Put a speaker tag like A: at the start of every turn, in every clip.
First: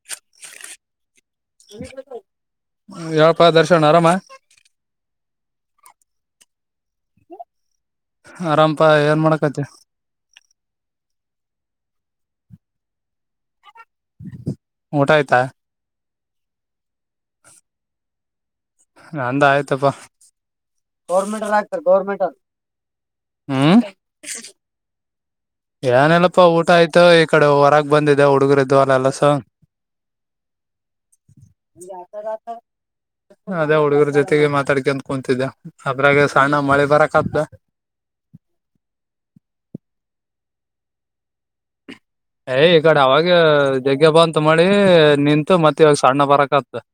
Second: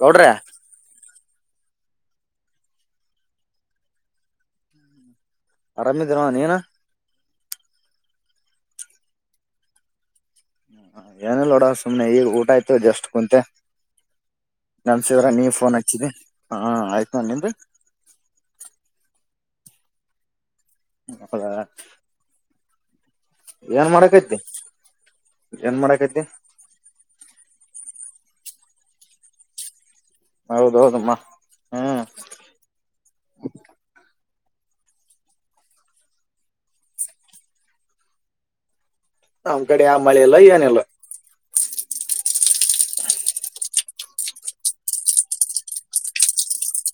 A: ಗೌಡ್ರೆ [unintelligible]
B: ಹೇಳಪ್ಪಾ ದರ್ಶನ್ ಆರಾಮ?
A: ಆರಾಮಿದ್ದೀನೋಡ್ ನೀನು?
B: ಆರಾಮ್ಪಾ ಏನ್ ಮಾಡಕತಿ?
A: ಏನಿಲ್ಲ ನೋಡ ಸುಮ್ನೆ ಈಗ ಊಟ ಆಯ್ತು ಜಸ್ಟ್ ಕುಂತೆ.
B: ಊಟ
A: [unintelligible]
B: ಆಯ್ತಾ
A: ನೀ ಫೋನ್ ಹಚ್ಚಿದ್ದಿ ಹಾ ಆಯ್ತು ನಿಂದು?
B: ನಂದ್ ಆಯ್ತಪ್ಪಾ ಗೌರ್ಮೆಂಟೊರ್ ಆಗ್ತಾರೆ ಗೌರ್ಮೆಂಟು.
A: ಏನ್ ಮಾಡಕೈತಿ? ಏನ್ ಮಾಡಕೈತಿ
B: ಏನಿಲ್ಲಪ್ಪಾ ಊಟ ಆಯ್ತ ಈ ಕಡೆ ಹೊರಗ್ ಬಂದಿದ್ದೆ ಹುಡುಗರಿದ್ವಲ್ ಅಲ್ಲಸು.
A: ಹೌದೌದಮ್ಮ ಹ್ಮ್
B: ಅದೇ ಹುಡುಗ್ರ್ ಜೊತ್ ತಿಗೆ ಮಾತಾಡ್ಕೊಂನ್ ಕೂತಿದ್ದೆ ಅದ್ರಾಗ ಸಣ್ಣ ಮಳೆ ಬರಕ ಆತ್ದೆ.
A: ನಮ್ಕಡೆ ಆ ಮಳೆಲ್ಲ ಏನಿಲ್ಲ.
B: ಏಯ್ ಈ ಕಡೆ ಅವಾಗ ದೆಗ್ಗೆ ಬಂತ್ ಮಳೆ ನಿಂತು ಮತ್ತೆ ಇವಾಗ ಸಣ್ಣ ಬರಕತ್ತಾದ. [inaudible]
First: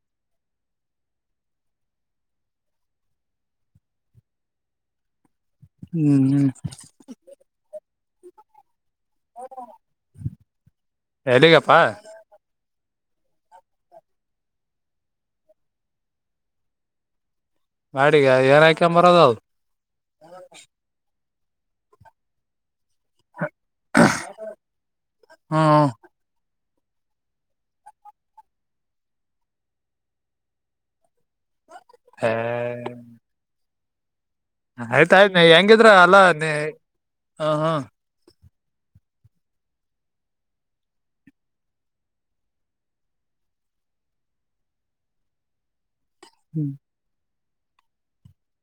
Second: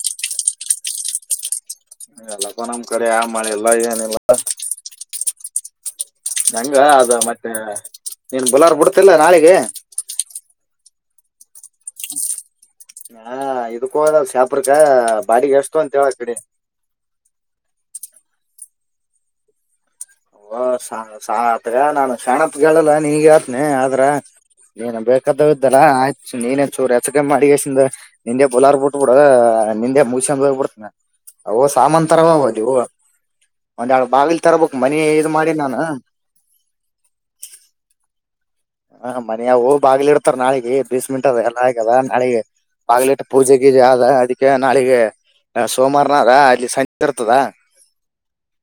A: ಎಲ್ಲಪ ನಮ್ಮ್ ಕಡೆ ಆ ಮಾಳಿಲ್ಲ ಏನಿಲ್ಲ.
B: ಹ್ಮ್ ಹ್ಮ್
A: ನಂಗ ಅದ ಮತ್ತೆ ನೀನ್ ಬಲಾರ ಬಿಡ್ತಿಲ್ಲ ನಾಳಿಗೆ.
B: ಎಲ್ಲಗಪ್ಪಾ?
A: ಹಾ ಇದಕ್ಕ ಹೋದಲ್ ಶಾಂಪುರ್ಕೆ ಬಾಡಿಗೆ ಎಷ್ಟುಂತ ಅಂತೇಳಾಕಡೆ.
B: ಬಾಡಿಗೆ ಏನ್ಯ್ಕಂಬರದು ಅವ್.
A: ಓ ಸಾ ಅತ್ಗ ನಾನು ಕ್ಷಣತ್ ಹೇಳಲ್ಲ ನೀಗ್ಯ ನೇ ಆದ್ರ ನೀನು ಬೇಕಾದುದ್ದಲ್ಲ
B: ಹ್ಮ್
A: ಆಯ್ತು ನೀನ್ ಚೂರು ಹೆಚ್ಚ್ಕ ಮಡಿಗಸಿಂದ ನಿಂದೆ ಪೋಲಾರ ಬಿಟ್ಟ ಬಿಡು ನಿಂದೆ ಮುಗಿಸೋಗ ಬಿಡ್ತನ. ಅವು ಸಾಮಾನ್ ತರ ಅದು
B: ಏ
A: ಒಂದ್ ಬಾವಿಲ್ ತರ ಬಕ್
B: ಆಯ್ತಾಯ್ತು ನೀ ಹೆಂಗಿದ್ರ ಅಲ್ಲಾ ನೀ ಹ ಹ್ಮ
A: ಹ ಮನೆಯವೂ ಬಾಗಿಲ್ ಇಡ್ತಾರ ನಾಳಿಗೆ ಬೇಸ್ಮೆಂಟ್ ಅದ ಎಲ್ಲ ಆಗ್ಯದ ನಾಳಿಗೆ ಬಾಗ್ಲಿಟ್ಟ ಪೂಜೆೆಗೀಜಿ ಆದ ಅದಕ್ಕೆ ನಾಳಿಗೆ ಸೋಮವಾರನಾಗ ಅಲ್ಲಿ ಸಂಜೆ ಇರ್ತದ.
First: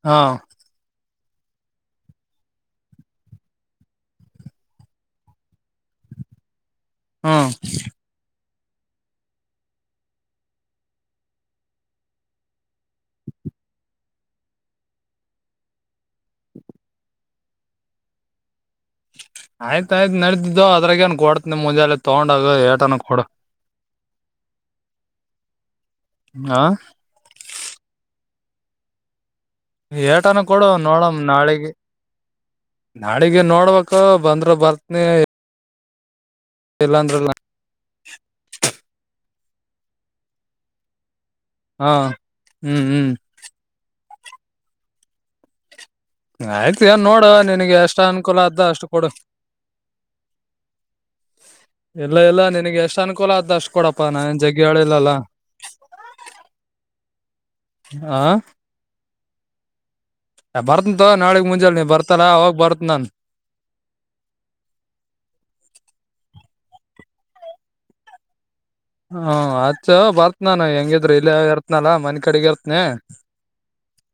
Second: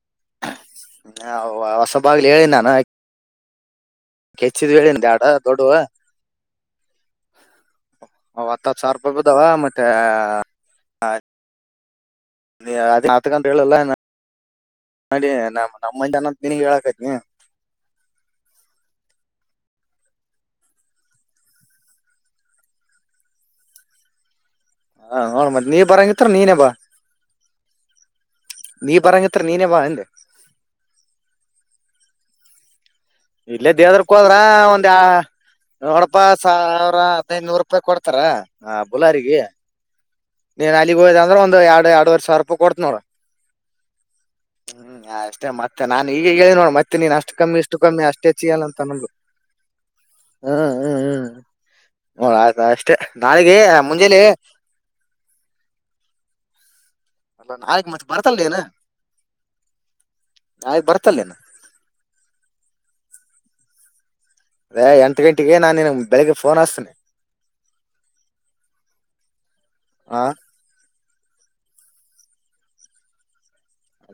B: ಹಾ
A: ಹ ಹೊಸಬಾಗ್ಲಿ ಹೇಳಿನ್ ನಾನು. ಕೆಚ್ಚಿದ್ ಹೇಳಿನ್ದಾಡ ದೊಡ್ಡುವ.
B: ಹ್ಮ
A: ಹ ಹತ್ತತ್ತ್ ಸಾವ್ರೂಪಾಯ್ ಬಿದ್ದವಾ ಮತ್ತೆ ಹ ನೀ ಹತ್ತ ಗಂಟಲ್ಲ [unintelligible] ನಮ್ಮಂದ್ದ ನಾನ್ ನೀನಿಗ್ ಹೇಳಕೈತ್ತೆನ್.
B: ಆಯ್ತಾಯ್ತು ನಡತಿದ್ದು ಅದ್ರಾಗೇನ್ ಕೊಡ್ತ್ ನಿಮ್ ಮುಂಜೆೆಲ್ಲಿ ತಗೊಂಡಾಗ ಏಟನ ಕೊಡು.
A: ಹ ನೋಡ್ ಮತ್ ನೀ ಬರಂಗಿತ್ರ
B: ಹ
A: ನೀನೇ ಬಾ ನೀ ಬರಂಗ್
B: ಏಟಾನ ಕೊಡು ನೋಡಮ್ ನಾಳಿಗೆ. ನಾಳಿಗೆ
A: ಇಲ್ಲೇ
B: ನೋಡ್ಬೇಕು
A: ದೇದ್ರಕ್ ಹೋದ್ರ
B: ಬಂದ್ರ
A: ಒಂದ
B: ಬರ್ತನಿ
A: ಯ ನೋಡಪಾ ಸಾವಿರ
B: ಇಲ್ಲಾಂದ್ರಲ್ಲ
A: ಹದೖದ್ನೂರುಪಾಯಿ ಕೊಡ್ತಾರ ಆ ಬುಲಾರಿಗೆ. ನೀನ್ ಅಲ್ಲಿಗ್ ಹೋದ ಅಂದ್ರೆ ಒಂದು ಎರಡು
B: ಹಾ
A: ಎರಡುವರೆ ಸಾವಿರ ರೂಪಾಯಿ ಕೊಡ್ತ
B: ಹ್ಮ್
A: ನೋಡ್ರ.
B: ಹ್ಮ್
A: ಹ್ಮ್ ಅಷ್ಟೇ ಮತ್ತ್. ಮತ್ತೆ ನಾನ್ ಈಗ ಹೇಳಿ ನೋಡ್
B: ಆಯ್ತು
A: ಮತ್ತೆ
B: ಏನ್
A: ನೀನ್
B: ನೋಡು
A: ಅಷ್ಟು ಕಮ್ಮಿ
B: ನಿನಗೆ
A: ಇಷ್ಟು
B: ಎಷ್ಟ
A: ಕಮ್ಮಿ ಅಷ್ಟೆ
B: ಅನುಕೂಲ ಆದ
A: ಚ್ಚಲ್ಲ ಅಂತ
B: ಅಷ್ಟು ಕೊಡು
A: ಅನ್ನೊದ್ದು. ಹ್ಮ್ ಹ್ಮ್ ಹ್ಮ್
B: ಇಲ್ಲ
A: ಹ
B: ಇಲ್ಲ
A: ಆಯ್ತಾ
B: ನಿನಗೆ
A: ಅಷ್ಟೇ
B: ಎಷ್ಟ್ ಅನುಕೂಲ ಆದ
A: ನಾಳಿಗೆ
B: ಅಷ್ಟ್ ಕೊಡಪ್ಪಾ
A: ಮುಂಜಲಿ.
B: ನಾನೇನ್ ಜಗ್ಗಿ ಹೇಳಿಲ್ಲಲ್ಲ
A: ಅಲ್ಲಾ ಮತ್ತೆ
B: ಆ
A: ಬರ್ತಲ್ಲೇನು.
B: ನಾ ಬರ್ತಿನ್ ತಗೊ ನಾಳಗ್ ಮುಂಜಲ್ ನೀ ಬರ್ತಾರ ಹೋಗ್ ಬರ್ತ್ ನಾನ್.
A: ಅದೇ ಎಂಟ್ ಗಂಟೆಗೆ ನಾನ್ ನಿನ್ಗ್ ಬೆಳಗ್ಗೆ ಫೋನ್ ಹಸ್ತೇನೆ.
B: ಹ್ಮ ಅತ್ ಬರ್ತ್ನಾನು ಹೆಂಗಿದ್ರು ಇಲ್ಲ ಇರ್ತ್ನಲ್ಲಾ ಮನ್ ಕಡೆಗ ಇರ್ತನ.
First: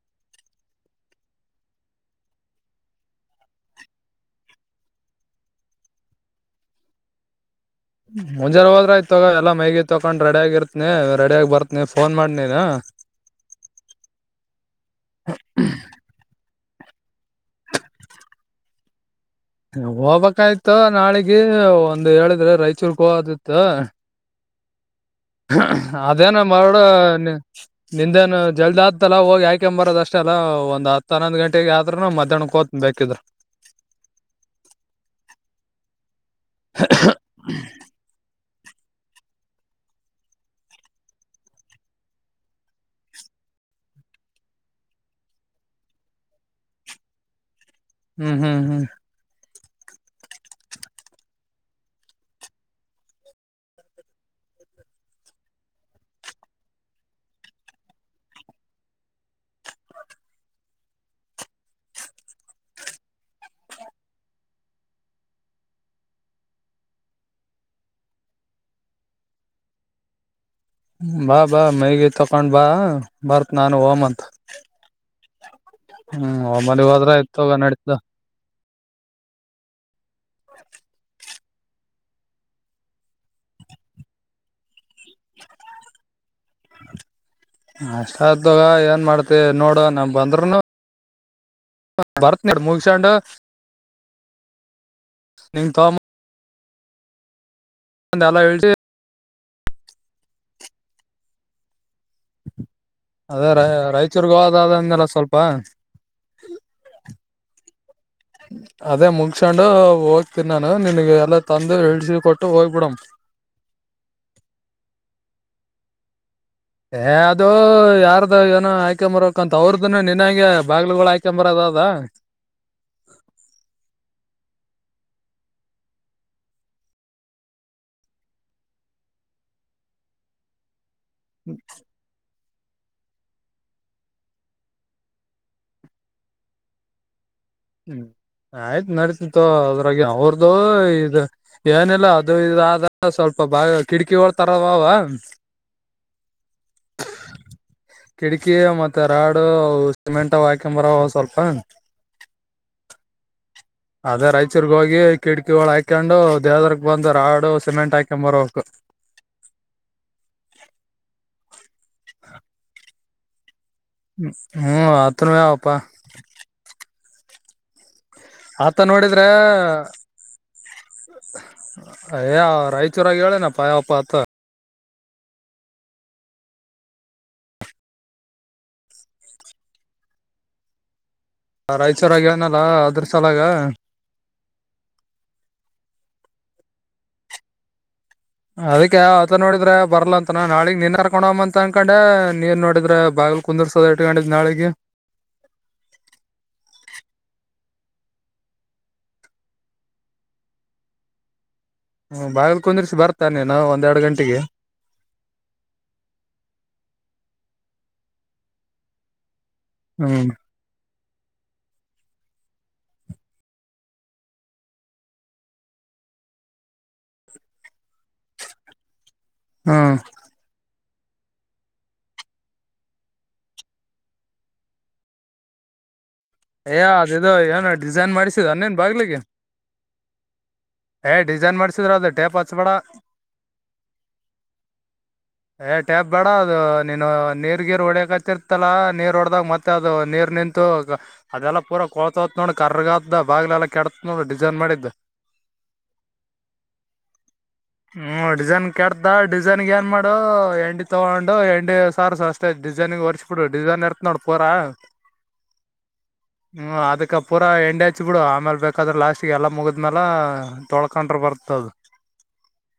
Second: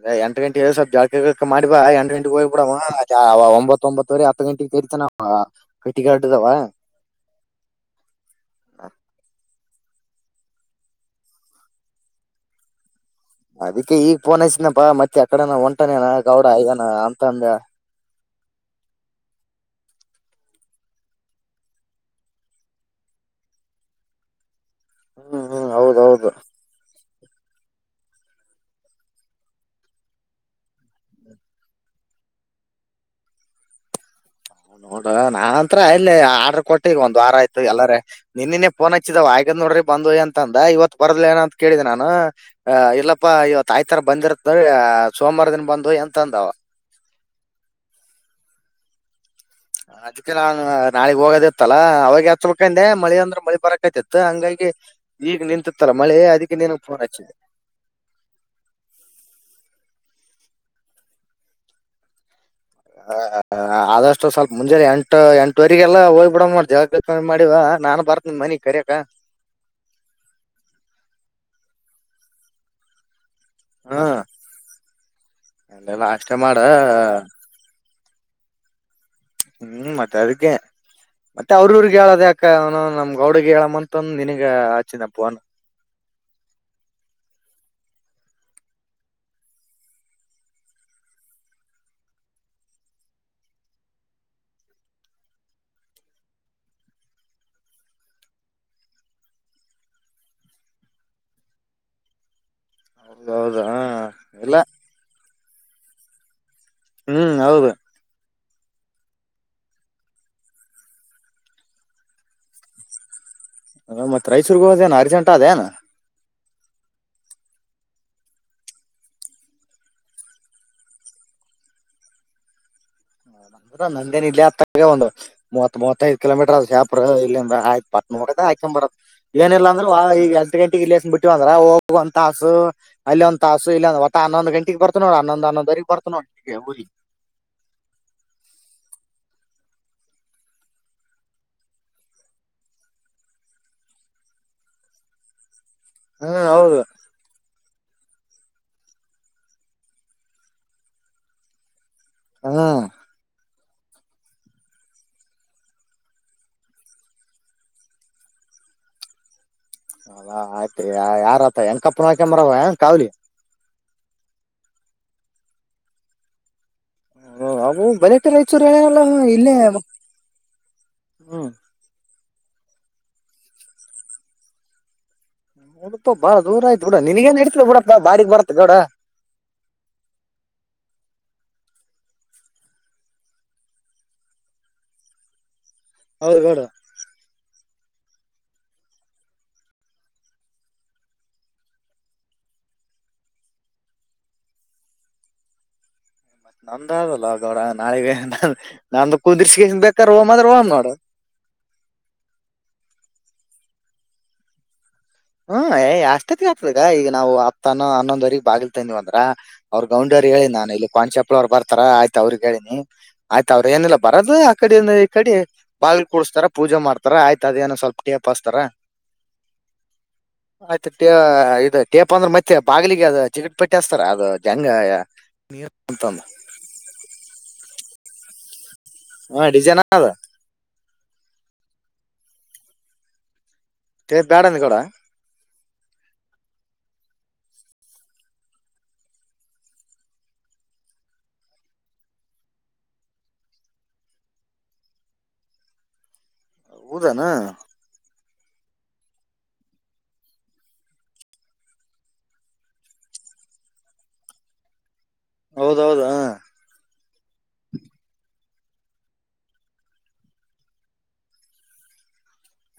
A: ಏ ಎಂಟ ಗಂಟ ಸ್ವಲ್ಪ ಜಳಕ ಗೀಳ್ಕ ಮಾಡಿ ಬಾ ಎಂಟ ಗಂಟೆಗೆ ಹೋಗ್ಬಿಬಡವಾ ಒಂಬತ್ತೊಂಬತ್ತುವರೆ ಹತ್ತು ಗಂಟೆಗೆ ರ್ತ ನ ಕಟ್ಟಿಗಾಡ್ದಾವ [unintelligible]
B: ಮುಂಜಾನ್ ಹೋದ್ರ ಆಯ್ತಗೊ ಎಲ್ಲ ಮೈಗಿತ್ತು ತಕೊಂಡ್ ರೆಡಿಯಾಗಿರ್ತನಿ ರೆಡಿಯಾಗಿ ಬರ್ತನಿ ಫೋನ್ ಮಾಡ್ ನೀನು.
A: ಅದಿಕ್ಕೆ ಈಗ ಪೋನಸನಪ್ಪಾ ಮತ್ತೆ ಅಕಡನ ಒಂಟಾನೇನ ಗೌಡ ಐನ ಹಾ ಅಂತ ಅಂದ
B: ಹೋಗ್ಬೇಕಾಯಯ್ತ ನಾಳಗ ಒಂದ್ ಹೇಳಿದ್ರೆ ರಾಯಚೂರ್ಗೆ ಹೋಗದತ್
A: ಹ್ಮ್ ಹ್ಮ್ ಹೌದೌದು
B: ಅದೇನ ಮರಡ ನಿಂದೇನು ಜಲ್ದ್ ಆತಲ್ಲಾ ಹೋಗಿ ಆಯ್ಕೊ ಬರೋದ ಅಷ್ಟ ಅಲ್ಲ ಒಂದ ಹತ್ ಹನ್ನೊ ಗಂಟೆಗೆ ಆದರು ಮಾತಣ ಕೋತ ಬೇಕಿದ್ರ
A: ಹ ನೋಡುವ ನಾನ್ತ್ರ ಇಲ್ಲಿ ಆರ್ಡ್ರ ಕೊಟ್ಟ ಈಗ ಒಂದ್ ವಾರ ಆಯ್ತು ಎಲ್ಲಾರ ನಿನ್ನನ ಫೋನ್ ಹಚ್ಚಿದಾವ ಆಗದ್ ನೋಡ್ರಿ ಬಂದು ಅಂತ ಅಂದ ಇವತ್ತು ಬರದ್ಲ ನ ಅಂತ ಕೇಳಿದೆ ನಾನು ಅ ಇಲ್ಲಪ್ಪಾ ಇವತ್ತ ಆಯಿತರ ಬಂದಿರತ್ತ ಸೋಮವಾರ ದಿನ ಬಂದು ಎಂತಂದವ
B: ಹ್ಮ್ ಹ್ಮ್ ಹ್ಮ್
A: ಅದಕ್ಕೆ ನಾನ್ ನಾಳಗ್ ಹೋಗೋದ ಇತ್ತಲ್ಲಾ ಅವಾಗ ಚಲ್ಕಂದೆ ಮಳಿ ಅಂದ್ರೆ ಮಳಿ ಬರಕತಿತ್ ಹಂಗಾಗಿ ಈಗ ನಿಂತತ್ತಲ್ಲಾ ಮಳೆ ಅದಕ್ಕೆ ನನ ಫೋನ್ ಹಚ್ಚಿದೆ ಹ ಹಾ ಹ ಆದಷ್ಟು ಸ್ವಲ್ಪ ಮುಂಜೆ ಎಂಟು ಎಂಟವರೆರಿಗೆಲ್ಲ ಹೋಗ್ ಬಿಡ್ ಮಾಡ ಜಾಗ ಮಾಡಿವ ನಾನ್ ಬರ್ತನ ಮನೆಗ್ ಕರ್ಯಕ
B: [inaudible] ಬಾ ಬಾ ಮೈಗ ತಕೊಂಡ್ ಬಾ ಬರ್ತ್ ನಾನು
A: ಹ್ಮ್
B: ಓಮತ್
A: ಅಲ್ಲೆಲ್ಲ ಅಷ್ಟೇ
B: ಹ್ಮ್
A: ಮಾಡ
B: ಒಮ್ಮನೆ ಹೋದ್ರ ಆಯತೋಗ ನಡತದ
A: ಹ್ಮ್ ಮತ ಅದಕ್ಕೇ ಮತ್ತೆ ಅವ್ರರ್ಗ್ ಹೇಳದ ಯಾಕ ಅವನು ನಮ್ ಗೌಡಗ್ ಹೇಳಮ್ಮಂತ ಒಂದ ನಿನಗ ಆಚಿನಪ್ಪ ಫೋನ್
B: [inaudible] ಅಷ್ಟ ಆಯ್ತಾಗ ಏನ್ ಮಾಡ್ತಿ ನೋಡು ನಮ ಬಂದ್ರೂನು ಭರತ್ನಾ ಮುಗಸಂಡ ನಿಂತ ಅಂದ ಎಲ್ಲ ಹೇಳ್ತಿ ಅದೇ
A: ಹೌದೌದು
B: ರ
A: ಹ
B: ರಾಯಚೂರ್ಗ
A: ಇಲ್ಲ
B: ಹೋದಂದಲ್ಲ ಸ್ವಲ್ಪ
A: ಹ್ಮ್ ಹೌದು
B: ಅದೇ ಮುಗ್ಸೊಂಡು ಹೋಗ್ತನಿ ನಾನು ನಿನ್ಗೆ ಎಲ್ಲಾ ತಂದು ಎಳ್ಸ ಕೊಟ್ಟು ಹೋಗ್ಬಿಡಮ
A: ಮತ್ ರೈಸೂರ್ಗ ಹೋದೇನ ಅರ್ಜೆಂಟ ಅದೇನ
B: ಏ ಅದು ಯಾರ್ದು ಏನೋ ಆಯ್ಕೊಂಬರಕ್ಂತ ಅವ್ರದ್ದನ ನಿನ್ಂಗೆ ಬಾಗ್ಲುಗಳು ಹಯ್ಕೊಂಬರದ ಅದಾ
A: ಹ್ಮ ನಂದ್ರ ನಂಗೇನ್ ಇಲ್ಲಿ ಆತ್ತ ಒಂದು ಮೂವತ್ತ್ವತ್ತೈಐದು ಕಿಲೋಮೀಟರ್ ಅ ಶಪ್ರ ಇಂದ ಆಯ್ತ್ ಪತ್ ಹಾಕೊ ಬರೋದು ಏನಿಲ್ಲ ಅಂದ್ರೆ ಈ ಹತ್ತು ಗಂಟೆಗೆ ಇಲ್ಲಿ ಬಿಟ್ಟು ಅಂದ್ರ ಹೋಗುವ ಅಂತ ಅಲ್ಲಿದ ತಾಸು ಇಲ್ಲಿದು ಒತ್ತ ಹನ್ನೊಂದು ಗಂಟೆಗೆಗ್ ಬತ ನೋಡ ಹನ್ನೊಂದು ಹನ್ನೊಂದವರಿಗೆಗ್ ಬರ್ತ ನೋಡ್ ಊ
B: ಹ್ಮ್ ಆಯ್ತು ನಡತಿತ್ತು ಅದ್ರಾಗ ಅವ್ರದುು ಇ ಏನಿಲ್ಲ ಅದು ಇದ ಆದ ಸ್ವಲ್ಪ ಬ ಕಿಟಕಿ ಹೊಳ್ತಾರವವ
A: ಹ್ಮ ಹೌದು
B: ಕಿಟಕಿ ಮತ್ತೆ ರಾಡು ಸಿಮೆಂಟ್ ವಾಕಂಬರ ಸ್ವಲ್ಪ
A: ಹಾ
B: ಅದೇ ರೈಚೂರ್ಗ ಹೋಗಿ ಕಿಟಕಿಳ ಹಾಕೊಂಡು ದೇವದ್ರ ಬಂದ ರಾಡು ಸಿಮೆಂಟ್ ಹಾಕೊಂಡ್ ಬರಕ್ [inaudible]
A: ನ ಕಪ್ಪನಕ ಮರ ಕಾವಲಿ
B: ಹ್ಮ್ ಅತ್ರನ ಯಪ್ಪಾ
A: ಅ ಅವು ಬರ ರಾಯಚೂರುಲ್ಲ
B: ನೋಡಿದ್ರೆ
A: ಇಲ್ಲೇ ಹ್ಮ
B: ಯ ರಾಯಚೂರಾಗಿ ಹೇಳೇನ ಪಾಯಪ್ಪ ಅತ್ತ
A: ನಡಪ ಬಾಳ ದೂರ ಆಯ್ತು ಬಿಡ ನನ್ಗ ಏನ್ ನೆಡತಿ ಬಿಡಪ್ಪ ಬಾಡಿಗಿ ಬರ್ತ ಗೌಡ
B: ಹ ರಾಯಚೂರಗ ಏನಲ್ಲ ಅದ್ರ ಸಲಾಗ
A: [unintelligible]
B: ಅದಕ್ಕೆ ಆತ ನೋಡಿದ್ರೆ ಬರ್ಲಾ ಅಂತನ ನಾಳಿಗ್ ನೀನ್ ಕರ್ಕೊಂಡ ಅಂತ ಅನ್ಕೊಂಡೆ ನೀನ್ ನೋಡಿದ್ರ ಬ ಆ ಕುಂದರ್ಸೋದ ಇಟ್ಕೊಂಡಿದ್ದ್ ನಾಳಿಗಿ.
A: ನಂದ ಅಲ್ಲ ಗೋಡ ನಾಳಿಗೆ ನಂದ್ ಕುಂದ್ರಿಸಿ ಬೇಕಾದ ಹೋಮ್ ಆದ್ರೆ ಹೋಮ್ ನೋಡ್
B: ಹ್ಮ ಬಾಗಿಲ್ ಕುಂದ್ರಿಸಿ ಬರ್ತಾನೆ ನಾ ಒಂದೆರಡು ಗಂಟೆಗೆ
A: ಹ್ಮ ಎಷ್ಟತಿ ಆಗ್ತದಗ ಈಗ ನಾವು ಹತ್ತೊನು ಹನ್ನೊಂದವ್ರಗಿ ಬಾಗಿಲ್ ತಂದಿವವಂದ್ರ ಅವ್ರ್ ಗೌಂಡ್ ಅವರು
B: ಹ್ಮ್
A: ಹೇಳಿ ನಾನು ಇಲ್ಲಿ ಕಾಂಚೆಪ್ಳ ಅವ್ರು ಬರ್ತಾರ ಆಯ್ತ ಅವ್ರಿಗಿ ಹೇಳಿ ಹ್ಮ್ ಆಯ್ತ ಅವ್ರರು ಏನಿಲ್ಲ ಬರೋದು ಆ ಕಡಿ ಇಂದ ಈ ಕಡಿ ಬಾ ಪೋರ್ಟ್ಸ ಪೂಜೆ ಮಾಡ್ತಾರ ಆಯ್ತ ಅದೇನ ಸ್ವಲ್ಪ ಟಯಾಪಾಸ್ತರ
B: ಹಾ
A: ಆಯ್ತುಟೇ ಇದು ಟೇಪ್ ಅಂದ್ರೆ ಮತ್ತೆ ಬಾಗಲಿಗೆ ಅದು ಚಿಕ್ಕಟ್ ಪಟ್ಟಿ ಹಸ್ತಾರ ಅದು ಜಂಗ ನೀ ನಂತ
B: ಏ ಅದಿದು ಏನು ಡಿಸೈನ್ ಮಾಡಿದ
A: ಹಾ ಡಿಸೈನ್ ಆದ
B: ಏ್ ಡಿಸೈನ್ ಮಾಡ್ಸಿದ್ರ ಅದ ಟೇಪ್ ಹಚ್ಬೇಡ
A: ಟೇಪ್ ಬ್ಯಾಡ ಅಂದ ಗೌಡ
B: ಏ್ ಟ್ಯಾಪ್ ಬೇಡ ಅದು ನೀನು ನೀರ್ ಗಿರ್ ಹೊಡಿಯಕ್ತ್ತರ್ತಲ್ಲ ನೀರ್ ಒಡ್ದಾಗ ಮತ್ತೆ ಅದು ನೀರ್ ನಂತ [unintelligible] ಅದೆಲ್ಲ ಪೂರ ಕೋಳ್ತವತ್ ನೋಡ ಕರ್ಗದ ಬಾಗ್ಲೆ ಎಲ್ಲಾ ಕೆಡತ ನೋಡ ಡಿಸೈನ್ ಮಾಡಿದ್ದ [inaudible]
A: ಹೌದ ಏನ
B: ಹ್ಮ ಡಿಸೈನ್ ಕೆಡತ ಡಿಸೈನ್ ಏನ್ ಮಾಡು ಎಂಡಿ ತಗೊಂಡು ಎಂಡಿ ಸಾರಸ ಅಷ್ಟೇ ಡಿಸೈನ್ ತೋರ್ರಿಸಬಿಡು ಡಿಸೈನ್ ಇರ್ತ್ ನೋಡ್ ಪೋರಾ
A: ಹೌದೌದು ಹ
B: ಹ್ಮ ಅದಕ ಪೂರಾ ಎಂಡೆ ಹಚ್ಚಿ ಬೀಡು ಆಮೇಲೆ ಬೇಕಾದ್ರೆ ಲಾಸ್ಟ್ಗೆ ಎಲ್ಲ ಮುಗಿದ್ಮೇಲ ತೊಳ್ಕೊಂಡ್ರ ಬರ್ತದ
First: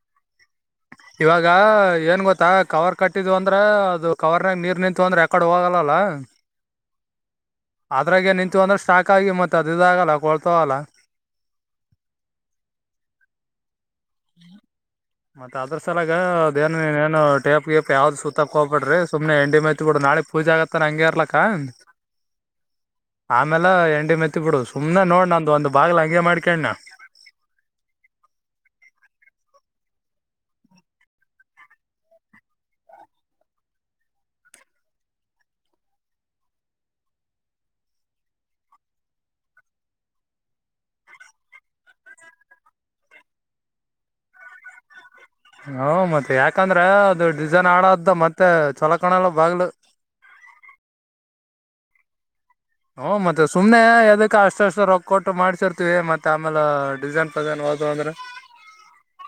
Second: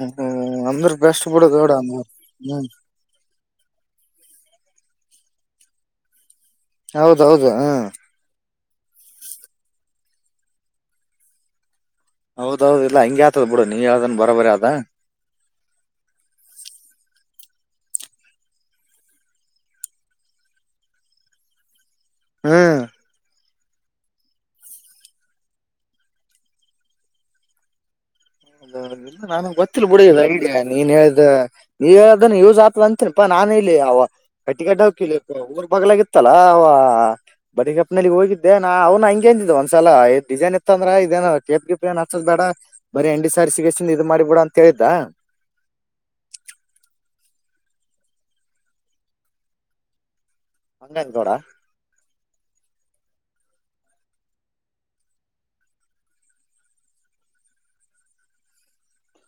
A: ಹ್ಮ್ ಅಂದ್ರ ಬೆಸ್ಟ್
B: ಇವಾಗ
A: ಬಿಡು ಗೌಡ
B: ಏನ್ ಗೊತ್ತಾ
A: ಹ್ಮ್
B: ಕವರ್ ಕಟ್ಟಿದು ಅಂತ ಅಂದ್ರ ಅದು ಕವರ್ನಗ ನೀರ್ ನಿಂತು ಅಂದ್ರೆ ಯಕಡೆ ಹೋಗಲ್ಲಲ್ಲ
A: ಹೌದೌದು ಹ್ಮ್
B: ಅದ್ರಾಗೆ ನಿಂತು ಅಂದ್ರೆ ಸ್ಟಾಕ್ ಆಗಿ ಮತ್ತತ್ ಅದ ಇದ ಆಗಲ್ಲ ಕೊಳ್ತ ಹೋಗಲ್ಲ
A: ಹೌದೌದ್ ಇಲ್ಲ ಹಂಗೆ ಆತದ್ ಬಿಡ ನೀ ಹೇಳ್ದನ್ ಬರೋ ಬರಿ ಅದ
B: ಮತ್ತ ಅದ್ರ ಸಲಾಗ ಅದ ಏನ್ಏನು ಟೇಪ್ ಗೇಪ್ ಯಾವ್ದ್ ಸುತ್ತತಕ್ ಹ್ಬ ಬಿಡ್ರಿ ಸುಮ್ನೆ ಎಂಡಿ ಮೆತ್ಬ ಬಿಡು ನಾಳೆ ಪೂಜೆ ಆಗೊತ್ತನ ಹಂಗೆ ಇರ್ಲಕ್ಕ
A: ಹ್ಮ್
B: ಆಮೇಲೆ ಎಂಡಿ ಮೆತ್ತಿ ಬಿಡು ಸುಮ್ನೆ ನೋಡ್ ನಂದು ಒಂದ್ ಬಾಗಲ ಹಂಗೆ ಮಾಡ್ಕೊಣ್ಣ ನಾ [inaudible]
A: ಹೌದ ಇ ನಾನ ಗೊತ್ತಿಲ್ ಬಿಡಿಂಗೆ ನೀನ್ ಹೇಳ್ದ ನೀವ ಹೇಳದನ್ನು ಯೂಸ್ ಆಗ್ತದ ಅಂತೀನಾ ನಾ ನಾನ ಇಲ್ಲಿ ಅವ ಕಟ್ಟಿಗೆ ಅಡ್ಡ ಹಕ ಊರ್ ಬಗ್ಲಾಗಿತ್ತಲ್ಲ ಅವ ಬಡಿ ಕಪ್ನಲ್ಲಿ ಹೋಗಿದ್ದೆ ನ ಅವ್ನ ಹಂಗಗೆೇಂದಿದ್ದ ಒಂದ್ಲ ಸಲಾ ಇತ್ತ ಅಂದ್ರೆ ಇದೇನ ಕೇಪ್ ಗಿಪ್ ಏ ಹಚ್ಚ ಬೇಡ ಬರಿ ಎಂಡಿ ಸಾರಿಸಿ ಸಿಗಸ ಇದು ಮಾಡಿಬ ಬಿಡ ಅಂತ ಹೇಳಿದ್ದ
B: ಹ ಮತ್ತ ಯಾಕಂದ್ರೆ ಅದು ಡಿಸೈನ್ ಆಳ ಮತ್ತೆ ಚಲೊ ಕಾಣಲ್ಲ ಬಾಗ್ಲು [unintelligible] ಹ [inaudible]
A: ಅಂಗಂ ರಡ [unintelligible]
B: ಹ್ ಮತ್ತೆ ಸುಮನೆ ಅದಕ್ಕೆ ಅಷ್ಟ ಅಷ್ಟು ರೊಕ್ಕ ಕೊಟ್ಟು ಮಾಡ್ಸಿರ್ತತಿವಿ ಮತ್ತೆ ಆಮೇಲೆ ಡಿಸೈನ್ ಪಸೈನ್ ಹ ರ [unintelligible]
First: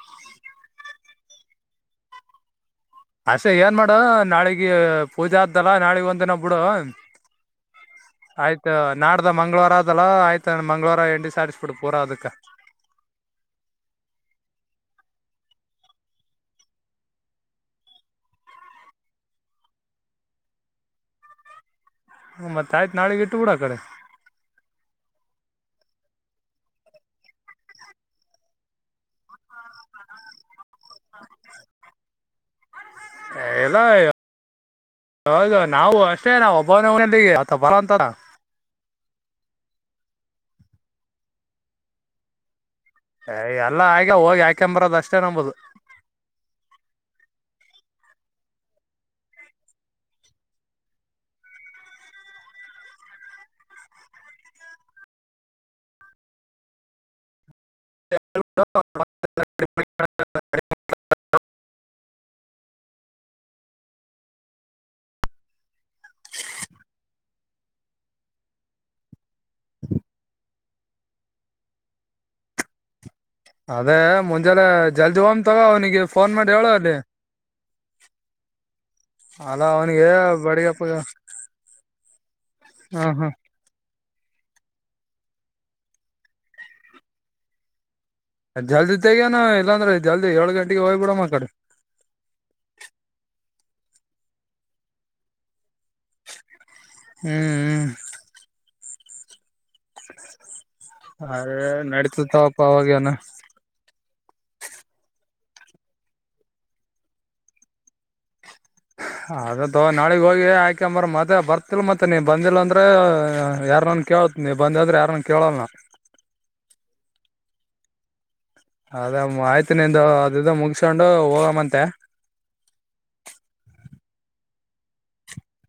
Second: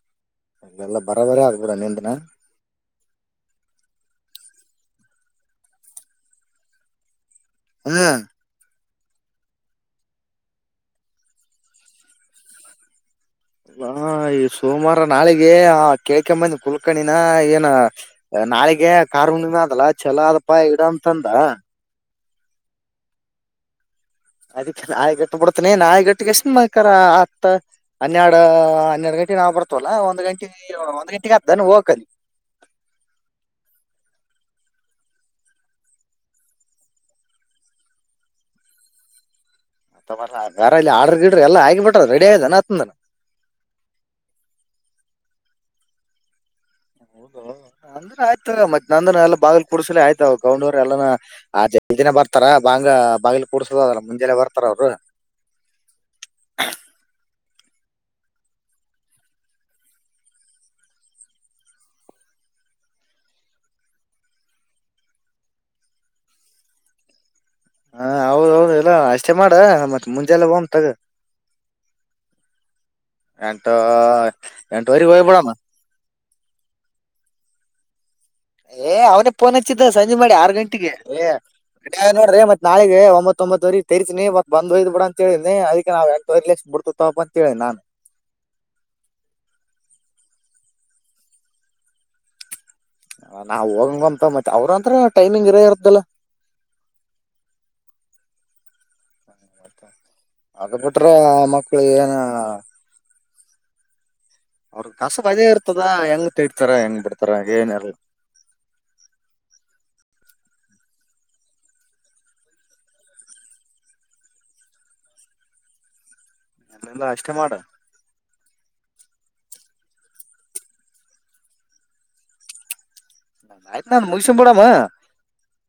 A: ಅ ಎಲ್ಲ ಬರ ಬರ ಆದ ಬೀಡು ನಿಂದನು
B: ಅಸೆ ಏನ್ ಮಾಡು ನಾಳಿಗ ಪೂಜೆ ಆದ್ದಲ್ಲ ನಾಳಿಗ್ ಒಂದ ದಿನ ಬಿಡು
A: ಹ್ಮ್
B: ಆಯ್ತ ನಾಡ್ದ ಮಂಗಳವಾರ ಅದಲ್ಲ ಆಯ್ತ ಮಂಗಳವಾರ ಎಂಡಿ ಸಾರಿಸ್ಬಿಡ್ ಪೂರಾ ಅದಕ್ಕ
A: ಹ ಈ ಸೋಮಾರ ನಾಳಿಗೆ ಆ ಕೆಳ್ಕೆಂಬಂದಿ ಕುಲ್ಕಣಿನ ಏನ ನಾಳಿಗೆ ಕಾರಾ ಹುಣ್ಣಿಮೆ ಅದಲ ಚಲೋದಪ್ಪ ಇಡು ಅಂತಂದ
B: ಹ್ಮ ಮತ್ತ ಆಯ್ತ್ ನಾಳಿಗೆ ಇಟ್ಟುಬೀಡು ಆಕಡೆ.
A: ಅದಕ್ಕೆ ನಾಳಿಗಿಟ್ಟುಬಿಡ್ತನಿ ನಾಳಿ ಗಿಟ್ಟಿಗೇಶಿಂದ ಬೇಕಾರ ಹತ್ತ ಹನ್ನೆರಡು ಹನ್ನೆರಡು ಗಂಟೆ [unintelligible] ಬರ್ತವಲ್ಲ ಒಂದ ಗಂಟೆ ಒಂದ ಗಂಟೆಗೆ ಅಕ್ಕೆತನ ಹೋಗಾಕ್ ಅಲ್ಲಿ
B: ಎಲ್ಲೋ. [unintelligible] ಹೌದು ನಾವು ಅಷ್ಟೇ ನಾ ಒಬ್ಬನವನೀ ಅಲ್ಲಿಗೆ ಅಥ ಬರಾತಾರ. [inaudible]
A: [unintelligible] ಆರ್ಡ್ರ ಗಿಡ್ರ ಎಲ್ಲ ಆಗಿ ಬಿಟ್ಟದ ರೆಡಿಯದಾನಾ ಆತ್ತಂದನ.
B: ಏ ಎಲ್ಲ ಆಗ್ಯವೋ ಹೋಗಿ ಹಾಕೆಂಡ ಬರೋದ ಅಷ್ಟ ನಮ್ದ.
A: ಅಂದ್ರೆ ಆಯ್ತ ತೊಗೊ ಮತ್ ನಂದರ ಎಲ್ಲ ಬಾಗಲು ಕೂಡ್ಸಲಿ ಆಯ್ತ ಕೌಡವರ್ ಎಲ್ಲರ [unintelligible] ಬರ್ತಾರ ಹಂಗ ಬಾಗಿಲು ಕೂಡ್ಸದದಲ್ಲ ಮುಂಜೆನೆ ಬರ್ತಾರ ಅವ್ರು.
B: [inaudible] [unintelligible]
A: ಹಾ ಹೌದೌದು ಎಲ್ಲ ಅಷ್ಟೇ ಮಾಡ ಮತ್ತ ಮುಂಜೆಲ್ಲೆ ಹೋಗುಮ್. [unintelligible]
B: ಅದೇ ಮುಂಜಾನೆ ಜಲ್ದಿ ಹೋಗೊಮ್ಮ
A: ಹೋಗ್ಬಿಡಮ್ಮ
B: ತಗೋ ಅವನಿಗೆ ಫೋನ್ ಮಾಡಿ ಹೇಳು ಅಲ್ಲಿ.
A: ಏ ಅವ್ನೇ ಪೋನ್
B: ಅಲ್ಲ
A: ಹಚ್ಚಿದ್ದ
B: ಅವನಿಗೆ
A: ಸಂಜೆ ಮಾಡಿ ಆರ್
B: ಬಡಿಗಪ್ಪ
A: ಗಂಟೆಗೆ ಮನ್ಯಾಗ ನೋಡ್ರಿ ಮತ ನಾಳೆಗೆ
B: ಹಾ ಹಾ
A: ಒಂಬತ್ತೊಂಬತ್ತುವರಿ ತರಿಸಿನೀ ಮತ್ತ ಬಂದ ಒಯ್ದುಬಿಡ ಅಂತ ಹೇಳಿನೀ ಅದಕ್ಕೆ ನಾವು ಎಂಟುವರೆ ಲಕ್ಷ ಕೊಡ್ತೀವಿ ತೊಗೊಂಡ ಬಾ ಅಂತ ಹೇಳಿನಿ ನಾನ.
B: ಜಲ್ದಿ ತೆಗೆಯುನು ಇಲ್ಲಾಂದ್ರೆ ಜಲ್ದಿ ಏಳ ಗಂಟೆಗೆ ಹೋಗ್ಬಿಡಮ ಆಕಡೆ
A: ನಾವ್ ಹೋಗಂಗಂತ ಮತ್ತೆ ಅವ್ರ ಹತ್ರ ಟೈಮಿಂಗ್ ಇರ ಇರತ್ತೆಅಲಾ.
B: ಹ್ಮ್ ಹ್ಮ್
A: [unintelligible] ಬಿಟ್ರೆ ಆ
B: ಅದೇ
A: ಮಕ್ಳು ಏನ
B: ನಡೀತದ ತಗೋಪ್ಪ ಅವಾಗೇನ
A: ಅವ್ರ ಕಸದ ಅದೇ ಇರ್ತದ ಹೆಂಗ ತೆಗೀತಾರ ಹೆಂಗ್ ಬಿಡ್ತಾರ ಏನ್ಲ್
B: [unintelligible] ಅದ ತೊಗೊ ನಾಳಿಗ್ ಹೋಗಿ ಆಯಕೊಂಡ ಬರುನು ಮತ್ತೆ ಬರ್ತಿಲ್ ಮತ್ತೆ ನೀನ್ ಬಂದಿಲ್ಲ ಅಂದ್ರೆ ಯಾರ್ನನ್ ಕೇಳ ತ್ ನೀ ಬಂದಿ ಅಂದ್ರ ಯಾರ್ನ ಕೇಳಲ್ಲ ನಾ.
A: ಇಲ್ಲ ಅಷ್ಟೇ ಮಾಡ.
B: ಅದೇ ಆಯ್ತು ನಿಂದು ಅದ ಇದು ಮುಗಸಕೊಂಡು ಹೋಗಮ್ಮಂತೆ.
A: ಆಯ್ತ್ ನಾನು ಮುಗಸನ್ ಬಿಡಮ್ಮ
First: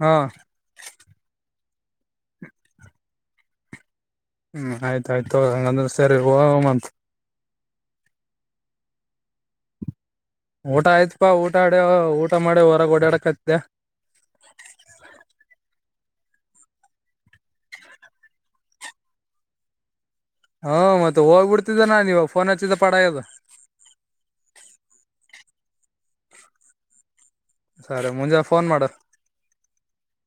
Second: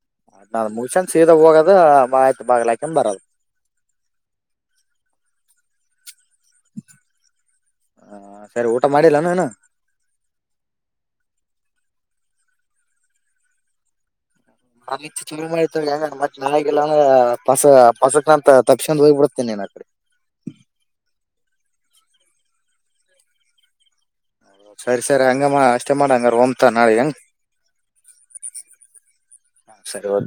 B: ಹಾ
A: ಆಯ್ ಮುಗಿಸಿಕೊಂಡ ಸೀದಾ ಹೋಗದ. ಆಯ್ತು ಬಾಗಲ ಹಾಕೊಂಡ ಬರದು.
B: ಹ್ಮ್ ಆಯ್ತಾಯ್ತು ತೊಗೊ ಹಂಗಂದ್ರ ಸೇರಿ ಹೋಗೊಮ್ಮ ಅಂತ.
A: ಹ ಸರಿ ಊಟ ಮಾಡಿಲ್ಲಾನ ಇನ್ನ?
B: ಊಟ ಆಯ್ತ್ಪಾ ಊಟ ಆಡ ಊಟ ಮಾಡಿ ಹೊರಗ ಓಡ್ಯಾಡಕತ್ತಿದ್ದೆ.
A: ನನಗಿಲ್ಲ ಅಂದ್ರ ಪಸ ಪಸಕ್ನಂತ ತಪ್ಸಂದ ಹೋಗ್ ಬಿಡ್ತಿನೀ ನಾನ್
B: ಫೋನ್ಚ್ಚದೆ ಪಡಾಯದ.
A: ಸರಿ ಸರಿ ಹಂಗ ಮಾಡ್ ಅಷ್ಟೇ ಮಾಡಂಗಾರ ಹೊಮ್ತ ನಾಳೆಗ
B: ಸರಿ ಮುಂಜಾಲೇ ಫೋನ್ ಮಾಡ್.
A: ಸರಿ ಓಕೆ.